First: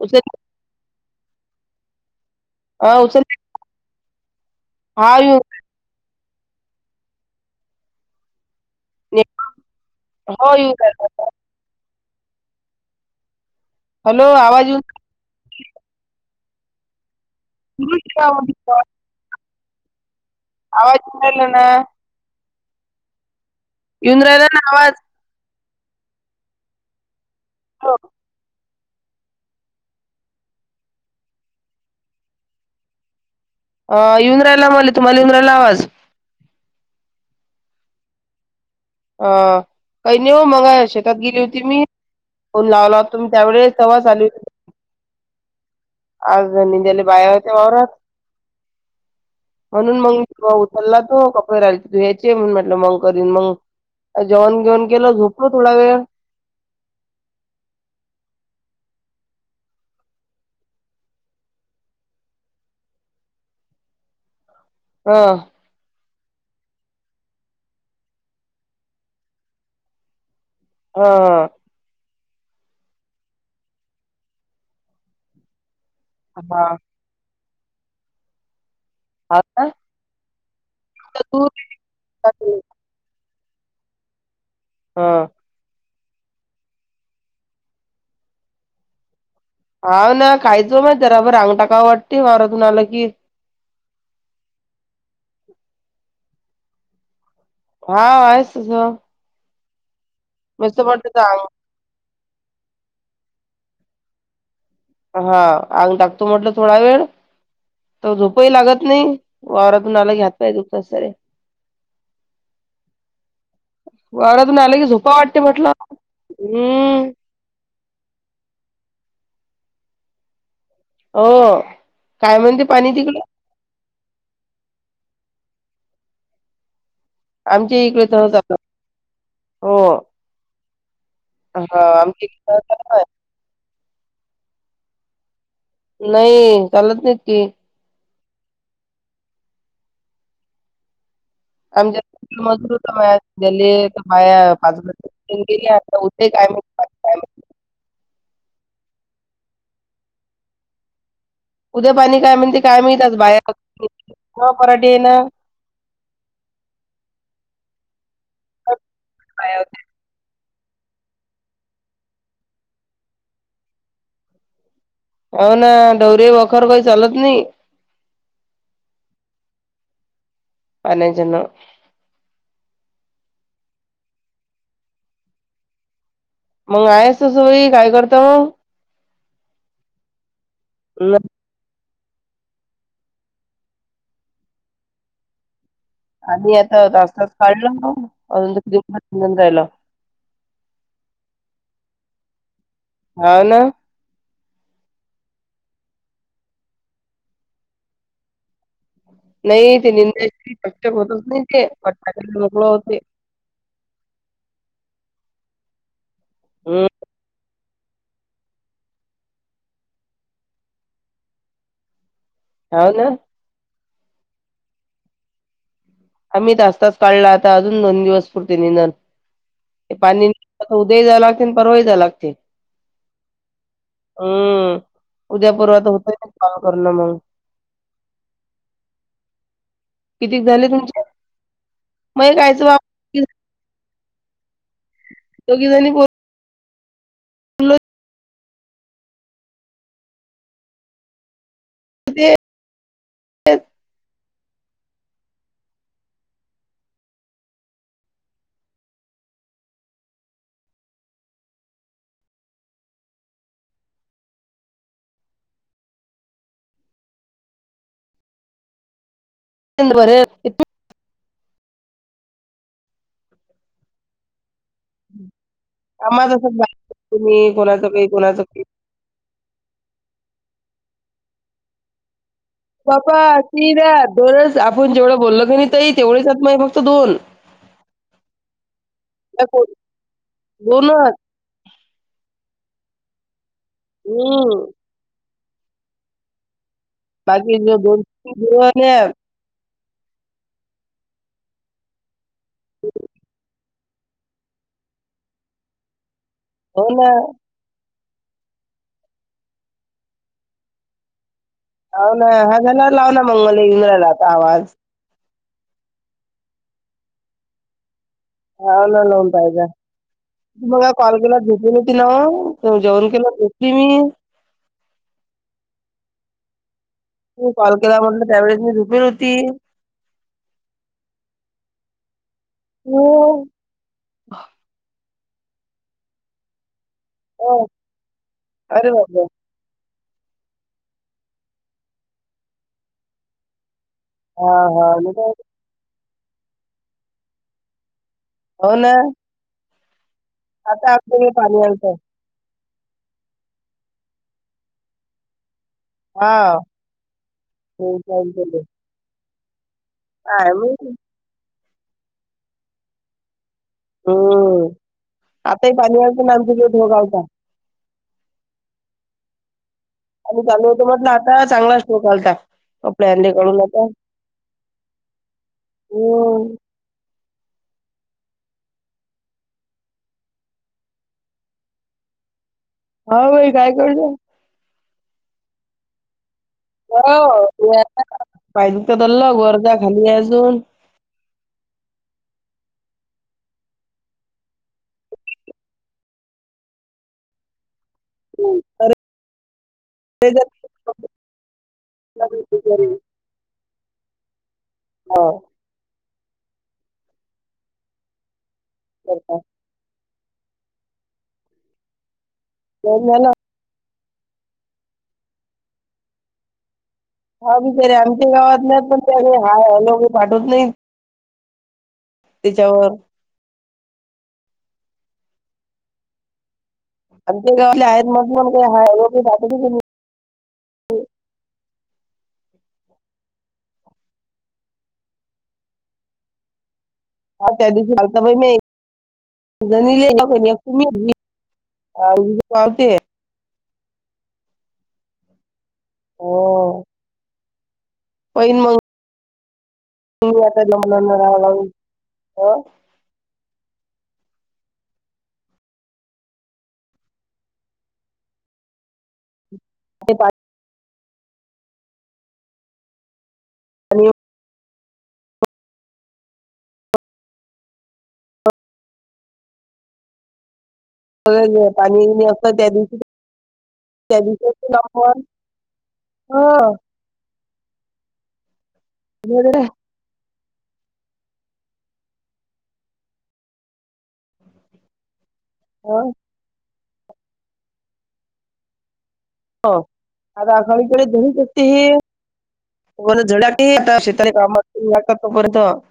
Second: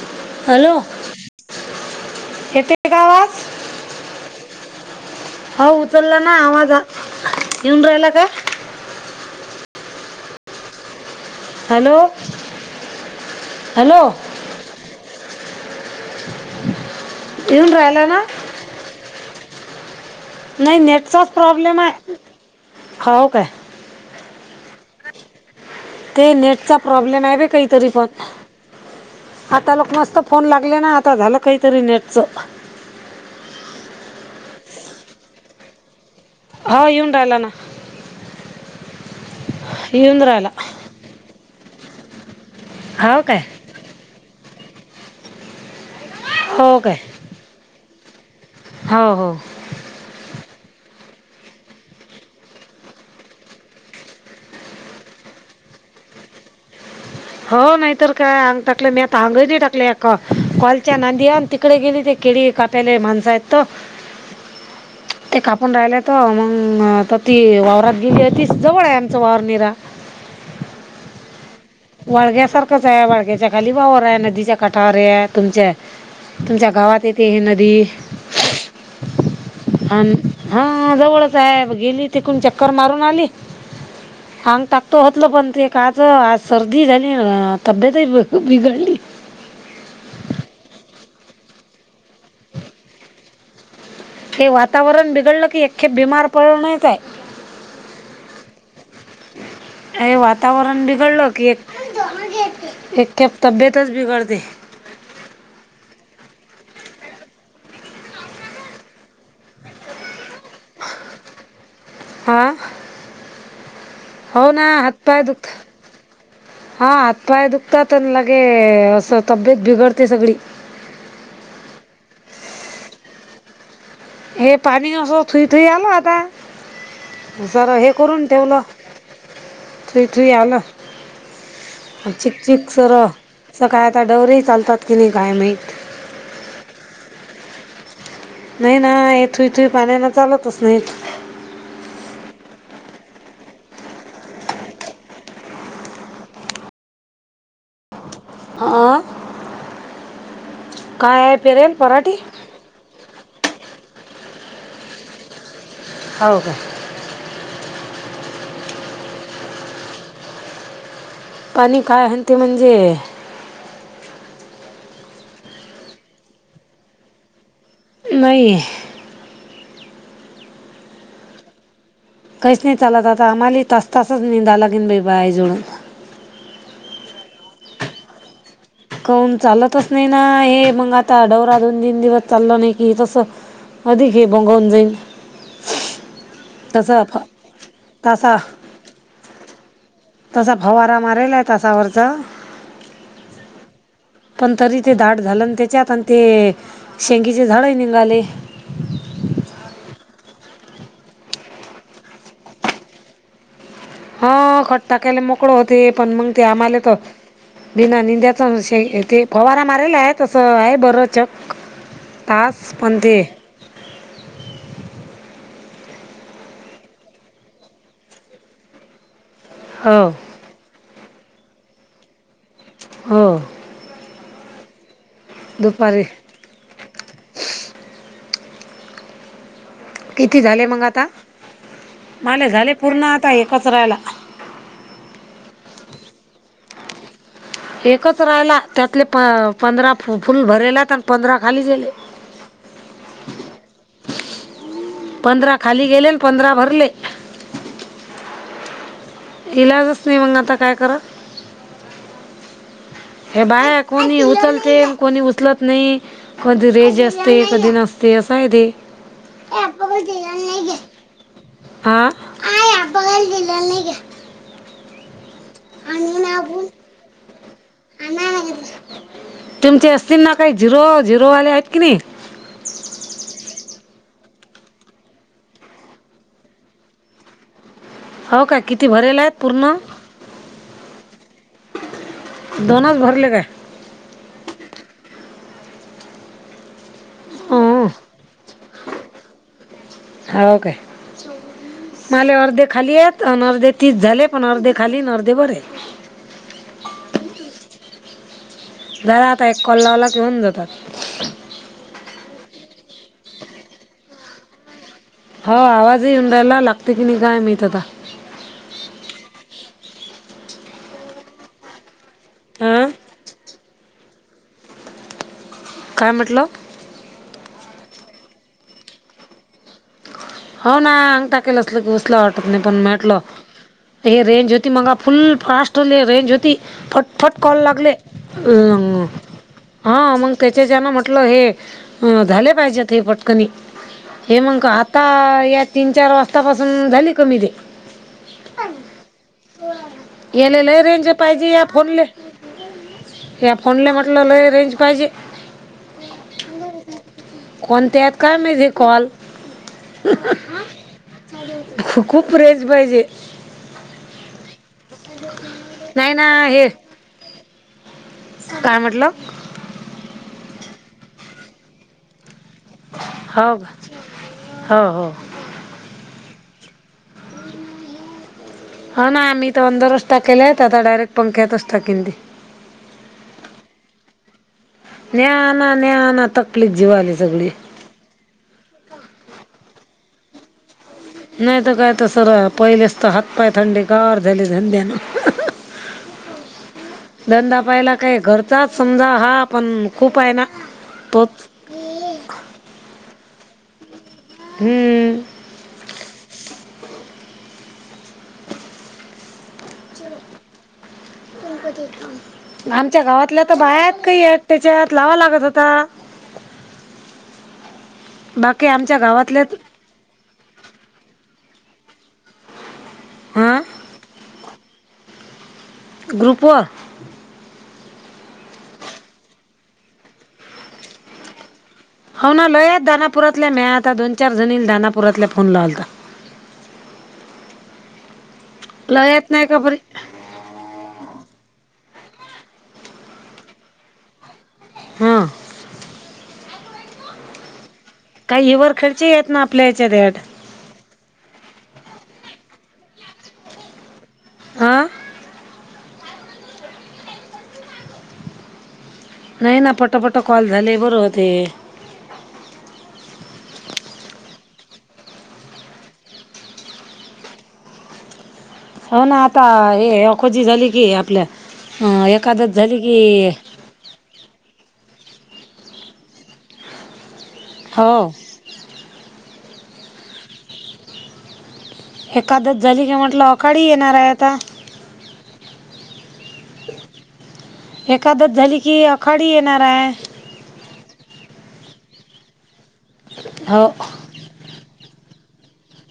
उचल हॅलो येतय का आवाज ह येऊ हो उचलला ना आवाज येऊन राहिला का हो येऊ हॅलो हॅलो आवाज येउन येऊन राहिला ना हो नाही येऊन नेटचाच राहिला ना प्रॉब्लेम आहे हो काय येउन राहला ना आवाज ते नेटचा प्रॉब्लेम आहे ब काहीतरी पण आता लोक मस्त फोन लागले ना आता झालं काहीतरी नेटच. अ येऊन राहिला मले तुम्हाले येऊन राहिला आवाज हो येऊन राहिला न अ काही नइ ओ मगा शेतात गेली होती मी फोन लावला होता हो तुम्ही काय त्यावेळेस तेव्हा चालू आज हो काय निद्याले बाया होत्या वावरात हो हो म्हणून मग मी उचलला तो कपडे राहिले धुया्चे म्हण म्हटलं मंग करीन मंग जेवण गिवन केलं झोपलो थोडा वेळ हो नाही तर काय अंग टाकलं म्या त अंग नाही टाकल कॉलच्या नांदी त इकडे गेली ते केळी काप्याले माणस आहेत त ह ते कापून राहिलंयत मग आता ती वावरात गेली ती जवळ आहे आमचा वावर निरा ह वाळघ्या सारखंच आहे वाळग्याच्या खाली वावर आहे नदीच्या कठारे आहे तुमच्या हा तुमच्या गावात येते हे नदी हा का हान हा जवळच आहे गेली तिकून चक्कर मारून आली. आंगताक तो हा. होतल पण ते काच आज सर्दी झाली तब्येतही बिघडली हा ना कायच माय जराबर अंगटाका वाटते वावरातून आल की हे वातावरण बिघडलं की एकखेप बीमार पडणेच आहे. हा आहेसस अ वातावरण तर बिघडलं की अंग एक एक कप तब्येतच बिघडते हा अंग टाकतो म्हटलं थोडा वेळ त झोपही लागत नाही वावरातून आला घ्या पाय दुख सरे हां हो वावारातून ना आलं की झोपा हातपाय वाटते म्हटलं हम्म पाय दुखतात लगे असं तब्येत बिघडते सगळी. हो काय म्हणते पाणी तिकडे? हे पाणी असं थुई थुई आल आता जर आमच्या हे इकडे करून तह चालू ठेवलं. आहे. हो. थुई थुई आलं हा आमच्या चिक इकडे तह चिक सर चालू आहे. स काय आता डवरेही चालतात की नई काय माहीत? नाही चालत नाहीत की. नाही ना ये थुई थुई पाण्यान चालतच नाहीथ. आमच्या मजूरया गली बाया पाच शंगेरी असताे कायय [unintelligible] हां. कायब उद्या पाणी काय म्हणते काय माईत आज बाहे न पराठीे आहे ना. होव का. हो काय होते? पाणी काय आहे ते म्हणजे हो ना डोरी वखर काई चालत नई. नई. पानेजन काहीच नाही चालत आता आम्हालाही तास तासच निेंदायला गेन बाईजवळून. मग आहेस त सोरी काय करत. कऊन चालतच नाही ना हे मंग आता मग डव सा दोन तीन दिवस चालला नाही कि तस अधिक हे भंगवून जाईल. आणि् आता तसा तास फ तास काढलं ना तसा अजून कतीून [unintelligible] राला तसा फवारा मारेला आहे तसावरचा. हाव ना. पण तरी ते दाट झालं आणि त्याच्यात आणि ते शेंगीचे झाडही नींगाले. नाही ते निंद्या पक्षक होतत नाही ते पट मोकळ होते. हां खट्टा केल मोकळ होती पण मंग ते आम्हाले हम्म येतात. बिना निंद्याचा शैय ते फवारा मारलेला आहे तसं आहे बर चक. तास हो पन ना ते. आम्ही तास तास काढला आता अजून दोन दिवस पुरते निदान हो पाणी. आता उद्याही जायं लाग परवाही जाव लागते. हं. हम्म उद्या परवा तर दुपारी होतय ना कॉल करणं म. किती झाले मंग आता? मग मला कायच झाले पूर्ण बाबा आता एकच राहिला. तोघी जनि बो एकच राहिला त्यातले प पंधरा फ फुल भरेला आणि पंधरा खाली गेले. म ते तेच. पंधरा खाली गेले न पंधरा भरले. इलाजच नाही मग आता काय करा. हे बाया कोणी उचलते कोणी उचलत नाही. कधी रेंज असते कधी नसते असं आहे ते. भरेल हां. आणून आम्हाला आपण कस तुम्ही कोणाचं काही आणा कोणाचं नाही काही. तुमचे असतील ना काही झिरो झिरोवाले आहेत की नाही? बापा तीन दोनच आपण जेवढं बोललो की नाही ताई तेवढेच [unintelligible] फक्त दोन [inaudible] हो काय किती भरेल आहेत त्या को- पूर्ण? दोनच. दोनच भरले काय? हम्. बाकी चे दोन, दोन आळ काय, मले अर्धे खाली आहेत अन अर्धे- तीस झाले पण अर्धे खाली अर्धे वर हाय. हो ना. झाला आता एक कॉल लावला कि होऊन जातात. हो ना, हा झालेवर लाव ना मग माला ई ना झालाय आता आवाज. हो आवाज ई ना झालाय लागते की नाही काय माहित आता. हा ना [unintelligible] काय फायदा मगाशी कॉल केला झोपूनच तीन हां जेवण केलं झोपली मी. काय म्हटलं? तू कॉल केलेला त्यावेळेस मी झोपलेली होती. हो ना अंग टाकलेलं असल की उसला वाटत नाही पण हो म्हटलं हे रेंज होती मगा फुल फास्ट रेंज होती फट फट कॉल हो. लागले. अरे बाबा हा मग त्याच्या जना म्हटलं हे झाले पाहिजेत हे पटकनी. हे मंग हां, का हां. आता मी काय या तीन चार वाजतापासून झाली कमी ते. हो ना. येले लय आता रेंज आमच्याकडे पाहिजे पाणी या आलतं. फोनले. या फोनले म्हटलं लय रेंज पाहिजे. हां. कोणत्या आहेत काय माहित हे कॉल खूप रेंज पाहिजे. हम्म आताही नाही पानियाळच [unintelligible] ना नामच हे गेत होगावचा काय म्हटलं? आणि चालू होतो म्हटलं आता चांगला शो घालता. आपल्या [unintelligible] हो कडूून का? आता हो हो हो हा ना आम्ही तर अंदरच टाकले आहेत आता डायरेक्ट पंख्याेतच टाकीन ते. हो भाई काय करु त्या. न्या आना न्या आना तक हो पाहिली तर बलो वर जा खाली हाय अजून नाही तर काय सरळ आहे पहिलेच तर हातपाय थंडी हाय गार झाली धंद्यान. [inaudible] धंदा पाहिला काय हम्म. घरचाच समजा हा पण खूप ते आहे जे ना कपडे तोच [unintelligible] हम् हो. करता. आमच्या जेवण झालं? गावातल्या आता बायात काही आहेत त्याच्यात लावा लागत होता. हा बिचारे आमच्या गावात बाकी नाही आमच्या पण त्या गावातले हाय, हॅलो, पाठवत नाही. तिच्यावर. हा. ग्रुपवर आम ते गावले आहेत मग [unintelligible] हो ना लय आहेत दानापुरातल्या म्या आता दोन चार जणी दानापुरातल्या फोन लावलता. त्यात म ज लय येत नाही का बरी [unintelligible] तुम्ही पावते [unintelligible] हा. हो. काही पहिन ईवर मग खर्च येत ना आपल्या याच्या रेट आता जमला रा ला [unintelligible] हा. नाही ना पटपट कॉल झाले बरं होते. आणि [unintelligible] हो ना आता हे, अखोजी झाली की, आपल्या पाणी अं.. बिणी एकादस असतं त्या झाली दिवशी की- त्या [unintelligible] नंबर हो [inaudible] हो. ब [unintelligible] एकादस झाली की म्हटलं, अखाडी येणार आहे आता. होय. एकादस झाली कि, अखाडी येणार हं. आहे. आता आखाडीकडे झडी शते ही पण [unintelligible] हो झाले आ शेताले काम [inaudible] त कत बरत [unintelligible]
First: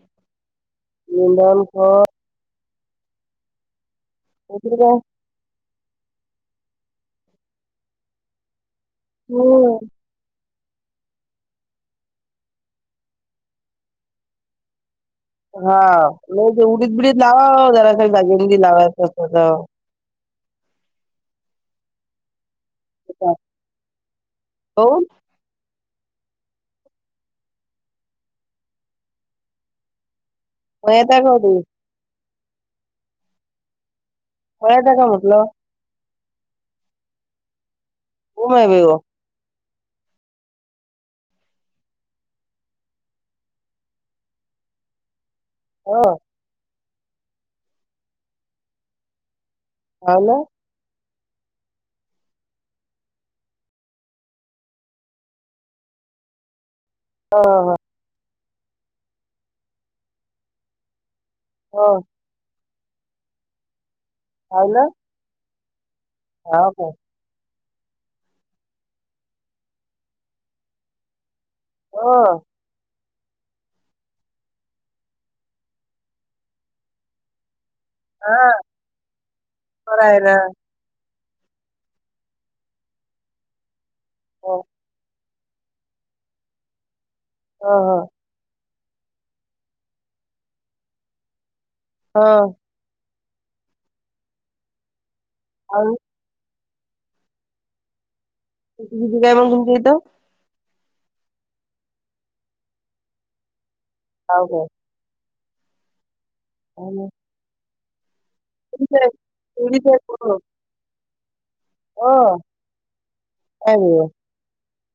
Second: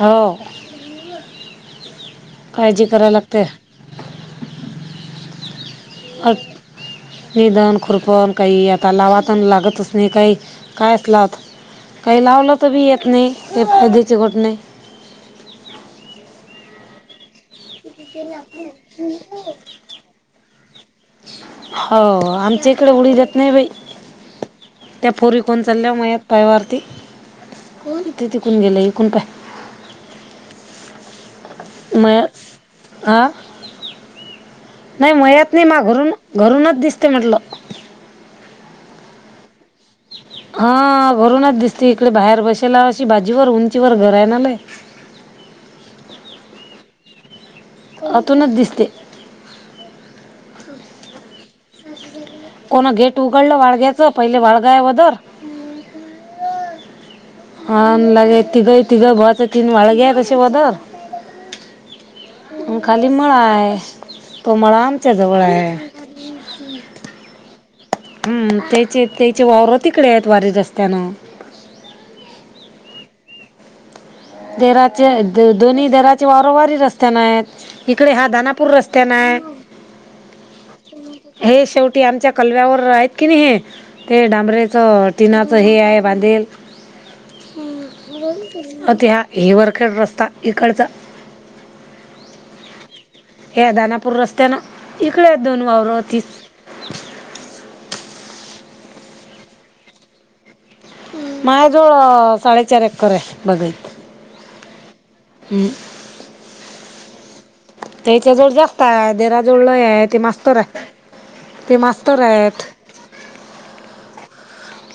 हो. लंदन ख [unintelligible] काळजी कराय लागते. हो [unintelligible] निधन खुरपन काही आता लावातन हम्म. लागतच नाही काही. काय असला आत काही लावलं तर बी येत नाही ते फायद्याचे घट नाही [unintelligible] हा म्ह जे उडीत बिडीत लावा जरा दगेंदी लावायच असत [unintelligible] हो, आमच्या इकड उडीद उडीद देत नाही बाई. काहून त्या पोरी- फोन चालल्या मायात पाय वरती, होथे तिकून गेलं इिकून काय [unintelligible] मता कती [unintelligible] मया हा मळ्यात आहे का नाही म्हटलं मयात नाही माघरून- घरूनच दिसते म्हटलं. ओ माय बाई व [unintelligible] हा घरूनच दिसते इकडे बाहेर बसेला, अशी भाजीवर उंचीवर घर आहे लय. हो [unintelligible] अतूनच दिसते. ह ना [unintelligible] कोण गेट उघडलं वाळग्याचं पहिले वाळगाय वदर. ह [unintelligible] आणन लागे तिघं तिघं बच तीन व्हाळ घे तशी दर [unintelligible] हो. [unintelligible] खाली मळा हाय, तो मळा आमच्या जवळ आहे. हो का. हम्म.. त्याचे त्याचे वावर तिकडे आहेत वारी रस्त्यान. हो. देराचे द दोन्ही देराचे वारंवारी रस्त्याना आहेत. इकडे हा हां, दानापूर रस्त्या ना. बरं आहे ना. हे शेवटी आमच्या कलव्यावर आहेत की नाही हे, ते हो. डांबरेच- तिनाचं हे आहे बांधेल हं, हं. अति ह हिवरखेड रस्ता इकडचा. [unintelligible] हा. हे दानापूर रस्त्या ना इकडे आहेत दोन आणि वावरं ती. तीे काय म्हग घुमती येतं. [unintelligible] माझ्याजवळ साडेचार एकर आहे बघायत. हो हो. [unintelligible] हम्म. [unintelligible] [inaudible] त्याच्या जोड जास्त तेवढीच आहे देरा जोड लय तेवढीच आहे ते पूर्ण. मास्तर आहे ते मास्तर आहेत. हो.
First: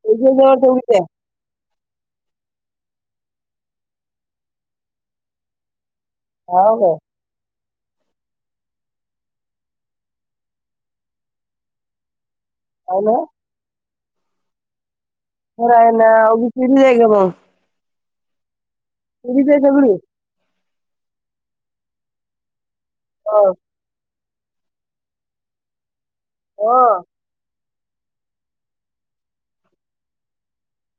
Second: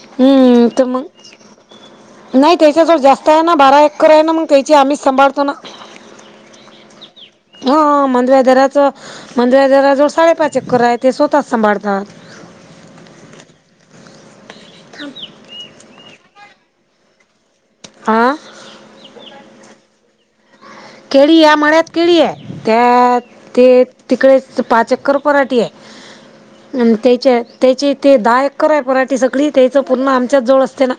त्याच्याजवळ हम्म तुमंग [inaudible] नाही त्याच्या जवळ जास्त आहे ना बारा एक्कर आहे ना मग त्याची आम्हीच सांभाळतो ना. हो का. हा मंदव्यादराच मंदिरा जरा जवळ साडेपाच चक्कर आहे ते स्वतःात सांभाळतात. हो ना. हो रा आहे ना आ बी चिरी जाय ग ब. हां. तमच सगळी. केळी या मळ्यात केळी आहे त्या हो. तिकडे पाच एक्कर पराठी हो. आहे आणि त्याच्या. त्याची ते दहा एकर आहे पराठी सगळी त्याच पुूर्ण आमच्यात जवळ असते ना.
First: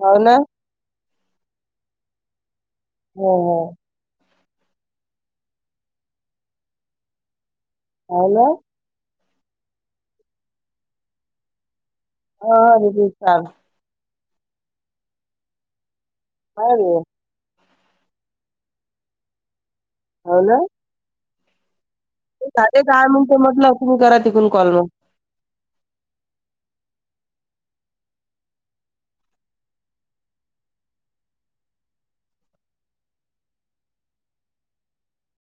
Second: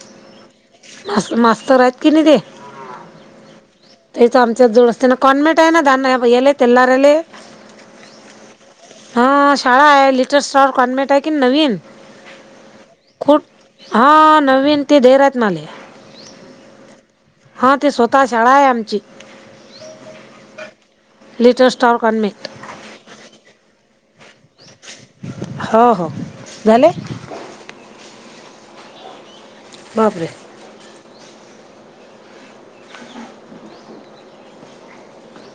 होवना. मा मास्तर आहेत की नाही ते. हो हो. त्याच आमच्या जुड असते ना कॉनमेट आहे ना दान याले तेलारले. अ ना. हा शाळा आहे लिटल स्टॉ कॉन्व्हेंट आहे कि नवीन. हा हा खूप विशल. हा नवीन ते रहात मले. हो. हा ते स्वतः शाळा आहे आमची. हो ना. लिटल स्टॉ कनमिक. काय म्हण म्हटलं तुम्ही करा तिकून कॉल मग. हो हो झाले. मबरे.